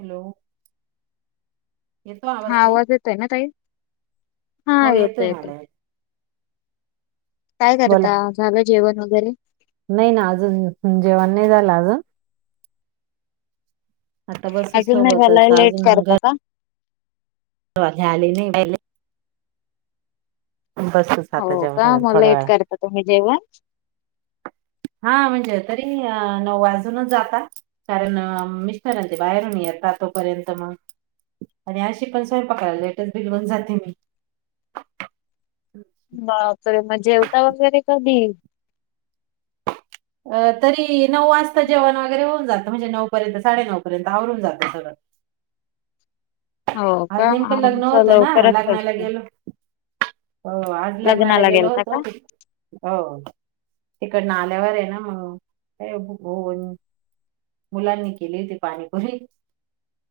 Hello येतो हा ताई आवाज येतोय ना ताई. हा हो येतोय येतोय. मला काय बोला करता. झालं जेवण वगैरे. नाही ना अजून. जेवण नाही झालं अजून. आता बसू अजून नाही झाल सोबतच आहे लेट करत का? हे आले नाही. बसतोच आता हो का जेवायला मग थोडा लेट वेळाने. करता तुम्ही जेवण? हा म्हणजे तरी नऊ वाजूनच जाता. कारण मिस्टर आणि ते बाहेरून ये येतात. तोपर्यंत मग आणि अशी पण स्वयंपाकायला लेटच बिलगुन जाते मी. बापरे मग जेवता वगैरे कधी? तरी नऊ वाजता जेवण वगैरे होऊन जातं. म्हणजे नऊ पर्यंत साडेनऊ पर्यंत आवरून जातं सगळं. [inaudible] आज का नेमकं लग्न आमचं होतं ना. लवकरच लग्नाला असतं. गेलो. हो आज लग्नाला गेलो गेलता का? होतो. ते हो तिकडन आल्यावर ना मग काही भुक होऊन मुलांनी केली होती ती पाणीपुरी.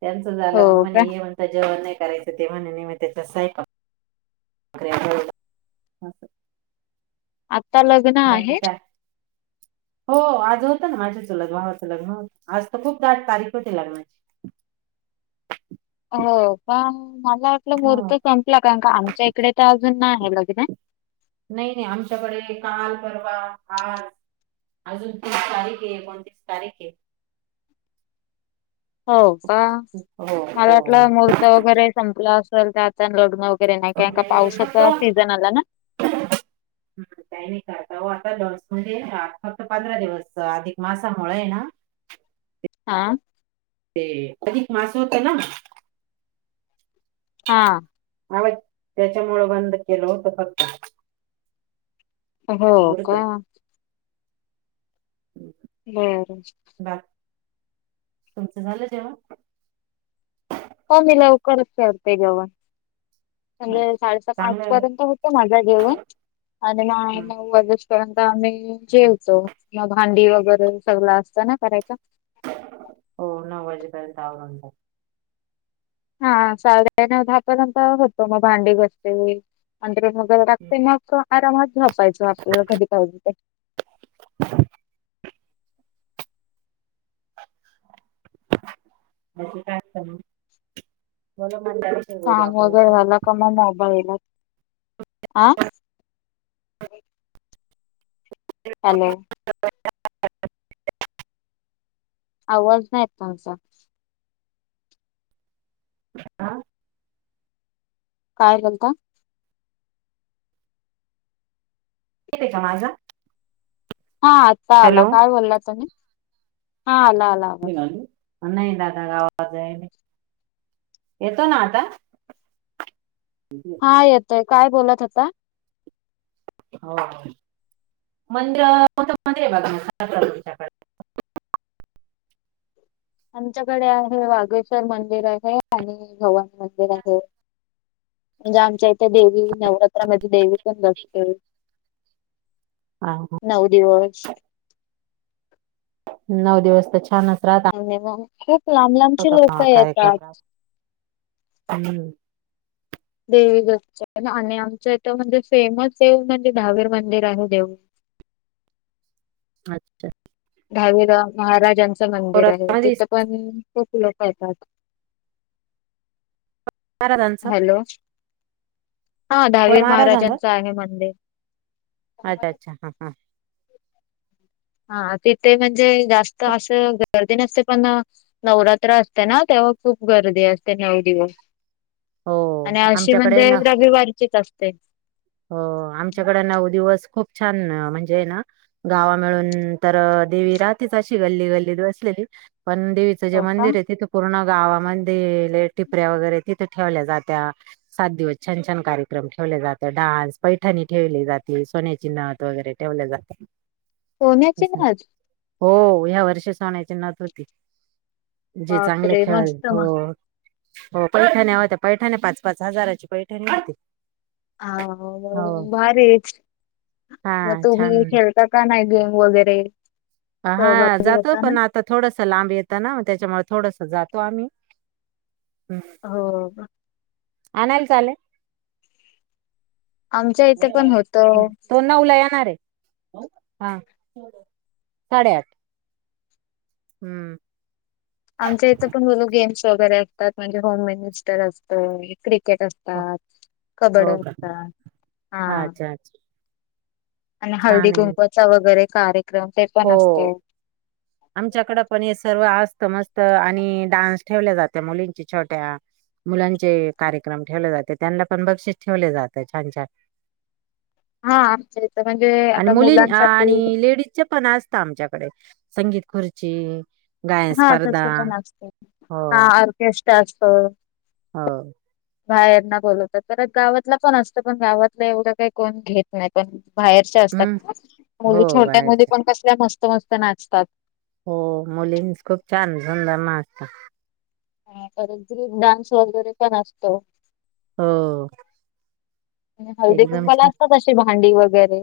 त्यांचं झालं. मग हो म्हणे का हे म्हणतात जेवण नाही करायचं ते म्हणे की हे त्याच स्वयंपाक [unintelligible] आता लग्न बाकी आहेत? काय हो आज होतं ना माझ्या चुलत भावाचं लग्न होत. आज तर खूप दाट तारीख होती लग्नाची. [unintelligible] हो पण मला वाटलं हो मूर्त संपला कारण का आमच्या इकडे त पण मागे लग्न आहे. नाही नाही आमच्याकडे काल परवा आज अजून [unintelligible] तीस तारीख ये एकोणतीस तारीख ये हो का हो मला हो हो वाटलं मूर्त वगैरे संपलं असेल तर आता लग्न वगैरे नाही का का नाही फक्त पावसाचा सीझन आला ना. हम्म [unintelligible] काही नाही करता ओ आता लस म्हणजे फक्त पंधरा दिवस अधिक मासामुळे आहे ना हा. ते अधिक मास होत ना हा. आ त्यांच्यामुळ बंद केलं होत फक्त. हो मुहूर्त का. बरं. बाकी तुमचं झालं जेवण. हो मी लवकरच करते जेवण. अच्छा. म्हणजे साडेसात आठ चांगलं आहे. पर्यंत होत माझा जेवण आणि मग नऊ वाजेपर्यंत आम्ही जेवतो म भांडी वगैरे सगळ असतं ना करायच हो नऊ वाजेपर्यंत आवरून जात. हा साल न दहापर्यंत होतो मग भांडी घस्ते अंतर म ते मग आरामात झपायच आपल्या घरी पाऊज ते [unintelligible] बोलू काम आपण वगैरे एखाद्या. झालं का मग मोबाईल म आं. हॅलो. आवाज नाहीत येत तुमचा. [unintelligible] काय बलता येत ये का माझा. हा आत्ता आला हॅलो काय बोलला तुम्ही हा आला. आला आवाज अ नय दाद. गावात येतो ना आता. हा येतोय काय बोलत होता. हो. मंद्र होत [unintelligible] बघ ना तुमच्याकडे आमच्याकडे आहे वागेश्वर मंदिर आहे आणि भ [unintelligible] वन मंदिर आहे. म्हणजे आमच्या इथे देवी नवरात्रामध्ये देवी पण बसते. नऊ दिवस नऊ दिवस तर छान अस. आणि मग खूप लांब लांबचे लोक का- कार्यक्रम राहत येतात. हम्म. देवी गर्च्या आणि आमचं इथं म्हणजे फेमस देऊ म्हणजे दहावीर मंदिर आहे देऊळ. [inaudible] अच्छा. दहावीला महाराजांचं मंदिर आहे तिथं पण खूप लोक येतात. हॅलो [unintelligible] हा कोण दहावीर महाराजांचा महाराजांचं आहे मंदिर. अच्छा अच्छा हा हा. हा तिथे म्हणजे जास्त असं गरज नसते पण नवरात्र असते ना तेव्हा खूप गर्दी असते नऊ दिवस हो आणि अशी आमच्याकडे म्हणजे ना रविवारीचीच असते हो आमच्याकडे नऊ दिवस खूप छान म्हणजे ना गावा मिळून तर देवी रातच अशी गल्ली गल्ली बसलेली पण देवीचं जे हो का मंदिर आहे तिथं पूर्ण गावामध्येले टिपऱ्या वगैरे तिथे ठेवल्या जात्या सात दिवस छान छान कार्यक्रम ठेवल्या जात्या डान्स पैठणी ठेवली जाते सोन्या चि नावत वगैरे ठेवले जातात सम्याचे नाज हो ह्या वर्षी स होण्यायची नत होती जे चांगले बापरे खेळ मस्त हो म हो पैठाण्या होत्या पैठाणी पाच पाच हजाराची पैठणी होती हा हो म भारीच हा मग तुम्ही छान खेळता का नाही गेम वगैरे हा सहभागी जातो होता ना पण आता थोडस लांब येतं ना म त्याच्यामुळे थोडस जातो आम्ही हम्म. हो आणायला चाले आमच्या इथे पण होत ् तो ना उला येणार आहे हा साडेआठ हम्म आमच्या इथे पण बोल गेम्स वगैरे असतात म्हणजे होम मिनिस्टर असतं क्रिकेट हो असतात कबड्डी हो का असतात हा अच्छा अच्छा आणि हळदी छान आहे कुंकचा वगैरे कार्यक्रम ते पण असतो आमच्याकडें पण हे सर्व अस मस्त मस्त आणि डान्स ठेवल्या जाते मुलींची छोट्या मुलांचे कार्यक्रम ठेवले जाते त्यांना पण बक्षस ठेवले जात छान छान [inaudible] इथं म्हणजे आणि आता मुलीं मुलांसाठी आणि लेडीज पण असत आमच्याकडे संगीत खुरची हा तस पण असतं हा ऑर्केस्ट्रा असतो हो बाहेरना बोलवत तरत गावातला पण असतं पण गावातला एवढं काही कोण घेत नाही पण बाहेरच्या हम्म असतात हो मुली छोट्यांमध्ये बाहेरच्या पण कसल्या मस्त मस्त नाचतात हो मुलीं खूप छान झंदा मा असत हा परत ग्रुप डान्स वगैरे पण असतो हो हळदी एकदम कुंबाला छान असतात अशी भांडी वगैरे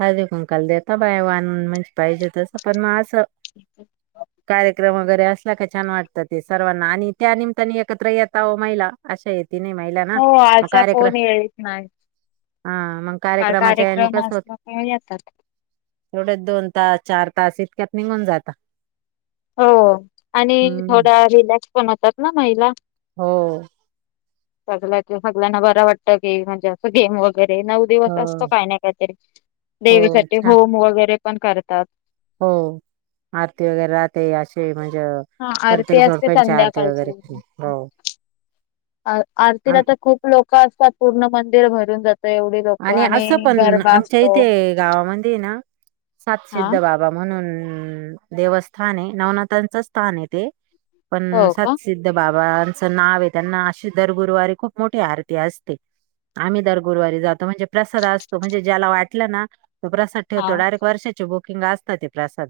ह कुंकल देता बाय वान म्हणज पाहिजे तसं पण मग असं कार्यक्रम वगैरे असल्या का छान वाटत ते सर्वांना आणि त्यानितने एकत्र येता महिला अशा येत त नाही महिला ना हो मग असा कार्यक्रम कोण येत नाही. हा मग कार्यक्रमाच्या याने कार्यक्रम कस होते असला तेव्हा येतात. एवढ दोन तास चार तास इतक्यात निघून जात हो आणि थोडा रिलॅक्स पण होतात ना महिला हो सग सगळ्यांना बरं वाटत की म्हणजे असं गेम वगै वगैरे नऊ हो दिवस असतो काही ना काहीतरी हो देवीसाठी छान होम वगैरे पण करतात हो आरती वगैरे राहते असे म्हणजे म्ह हा प्रतेक आरती असते जोडपची आरती वगैरे संध्याकाळची हो आम आरतीला आता खूप लोक असतात पूर्ण मंदिर भरून जातात एवढी लोक आणि असं पण गरबा आमच्या असतो इथे गावामध्ये ना हा सातसिद्ध बाबा म्हणून देवस्थान आहे नवनाथांचं स्थान आहे ते पण हो का सत्सिद्ध बाबा ना त्यांना अ दरगुरुवारी खूप मोठी आरती असते आम्ही दर गुरुवारी ज म्हणजे प्रसाद असतो म्हणजे ज्याला वाटला ना तो प्रसाद हा ठेवतो डायरेक्ट वर्षाची बु िंग असत ते प्रसाद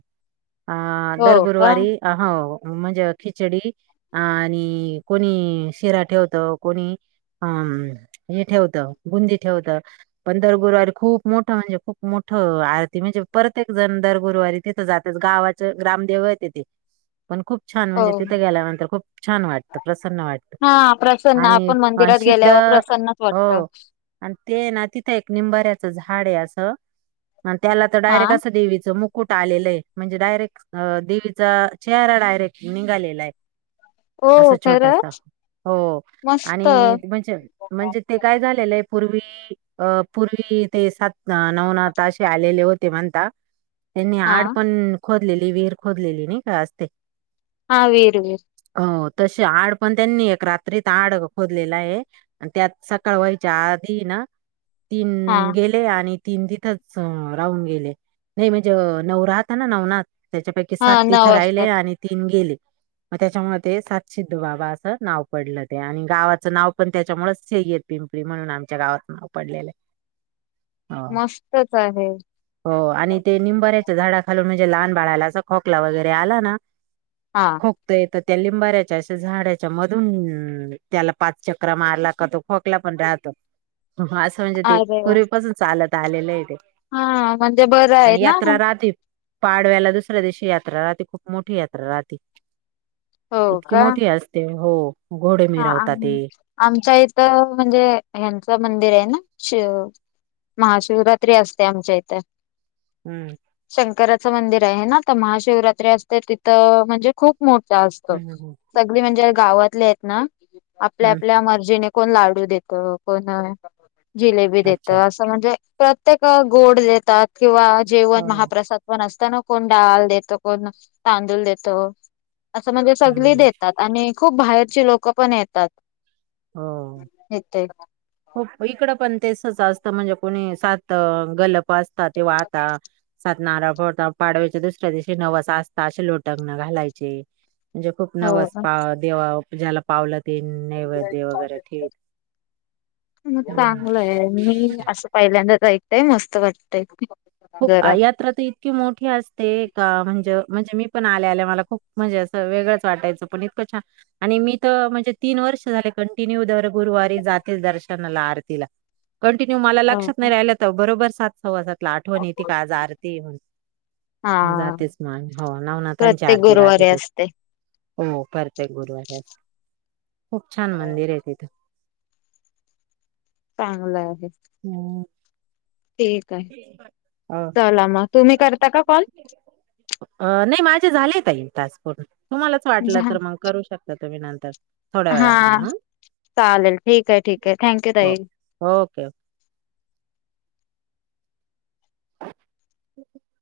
अ हो दर का गुरुवारी हो म्हणजे खिचडी आणि कोणी शिरा ठेवत कोणी हम हे ठेवतं बुंदी ठेवतं पण दरगुरुवारी खूप मोठं म्हणजे खूप मोठं आरती म्हणजे प्रत्येक जण दरगुरुवारी तिथं जात गावाचे ग्रमदेव यते ते पण खूप छान हो म्हणजे तिथे गेल्यानंतर खूप छान वाटत प्रसन्न वाटत हा प्रसन्न आणि आपण मंदिरात गेल्यावर चित्र प्रसन्नच वाटत ना तिथं एक निंबाऱ्याच झाड आहे अस त्याला तर हा डायरेक्ट अस देच मु कुठं आलेलंय म्हणजे डायरेक्ट अ देवीचा चेहरा डायरेक्ट निघालेलाय हो खरं हो आणि म्हणजे म्हणजे ते काय झालेलं आहे पूर्वी अ पूर्वी ते सात नवनाताे आलेले होते म्हणता त्यांनी हा आड पण खोदलेली विर खोदलेली नाही का असते हा वेर वर हो तशी आड पण त्यांनी एक रात्रीत आड खोदलेला आहे आणि त्यात सकाळ व्हायच्या आत त ना तीन हा गेले आणि तीन तथच राहून गेले नाही म्हणजे नव राहत आहे ना नवनाथ त्याच्यापैकी हा साती नऊ थरायले असतात आणि तीन गेले मग त्याच्यामुळे ते सातसिद्ध बाबा असं नाव पडलं ते आणि गावाचं नाव पण त्याच्यामुळेच गीर पिंपळी म्हणून आमच्या गावात नाव पडलेलं आहे ह मस्तच आहे हो आणि ते निंबाऱ्याच्या झाडा खालून म्हणजे लहान बाळाला अस खोकला वगैरे आला ना हा खोकत त्या लिंबाऱ्याच्या अे झाडाच्या मधून त्याला पाच चक्र मारला का तो खोकला पण राहतो असं म्हणजे ते अरे वा पूर्वीपासून चालत आलेलं आहे ते हा म्हणजे बरं आहे आणि ना यात्रा राहते. पाडव्याला दुसऱ्या दिवशी यात्रा राह खूप मोठी यात्रा राह हो इतकी का मोठी असते हो घोडे हा मिरवतात ते आमच्या इथ म्हणजे ह्यांच मंदिर आहे ना शिव महाशिवरात्री असते आमच्या इथे हम्म शंकराचं मंदिर आहे ना तर महाशिवरात्री असते तिथं म्हणजे खूप मोठं असत हम्म हम्म. सगळी म्हणजे गावातले आहेत ना आपल्या हम्म आपल्या मर्जीने कोण लाडू देत कोण जिलेबी देत अच्छा असं म्हणजे प्रत्येक गोड देतात किंवा जेवण हो महाप्रसाद पण असत ता ना कोण डाल देतो कोण तांदूळ देतो असं म्हणजे सगळी हम्म देतात आणि खूप बाहेरचे लोक पण येतात हो. इथे हो इकड पण तेसच असतं म्हणजे कोणी सात गलप असत तेव आता नारळ फडता पाडव्याच्या दुसऱ्या दिवशी नवस आस्ता असे लोटग न घालायचे म्हणजे खूप हो नवस का? पा देवा ज्याला पावलं ते नैवेद्य वगैरे ठेवीत मग हम्म. चांगलं आहे मी असं पहिल्यांदाच ऐकतय मस्त वाटतय खूप जरा यात्रा तर इतकी मोठी असते का म्हणजे म्हणजे मी पण आले आले मला खूप म्हणजे असं वेगळंच वाटायचं पण इतकं छान आणि मी तर म्हणजे तीन वर्ष वर्ष झा कंटिन्यू गुरुवारी जातेच दर्शनाला आरतीला कंटिन्यू मला हो लक्षात का? नाही राहिलं तर बरोबर सात सव्वाजातला आठवणी य त का आज आरती हा जातेच मग हो नावनाथांची प्रत्येक आरती गुरुवारी राहतेथे असते हो परत गुरुवारी हो प्रत्येक गुरुवारी खूप छान मंदिर आहे तिथं. चांगलं आहे. हो. ठीक आहे अ चला मग तुम्ही करता का कॉल अ नाही माझ. झाले येईल टास् पर् तुम्हालाच वाटलं तर मग करू शकता तुम्ही नंतर थोड्या हा वेळाने मग हं. चालेल ठीक आहे ठीक आहे थँक यू ताई. हो ओके [unintelligible] [unintelligible]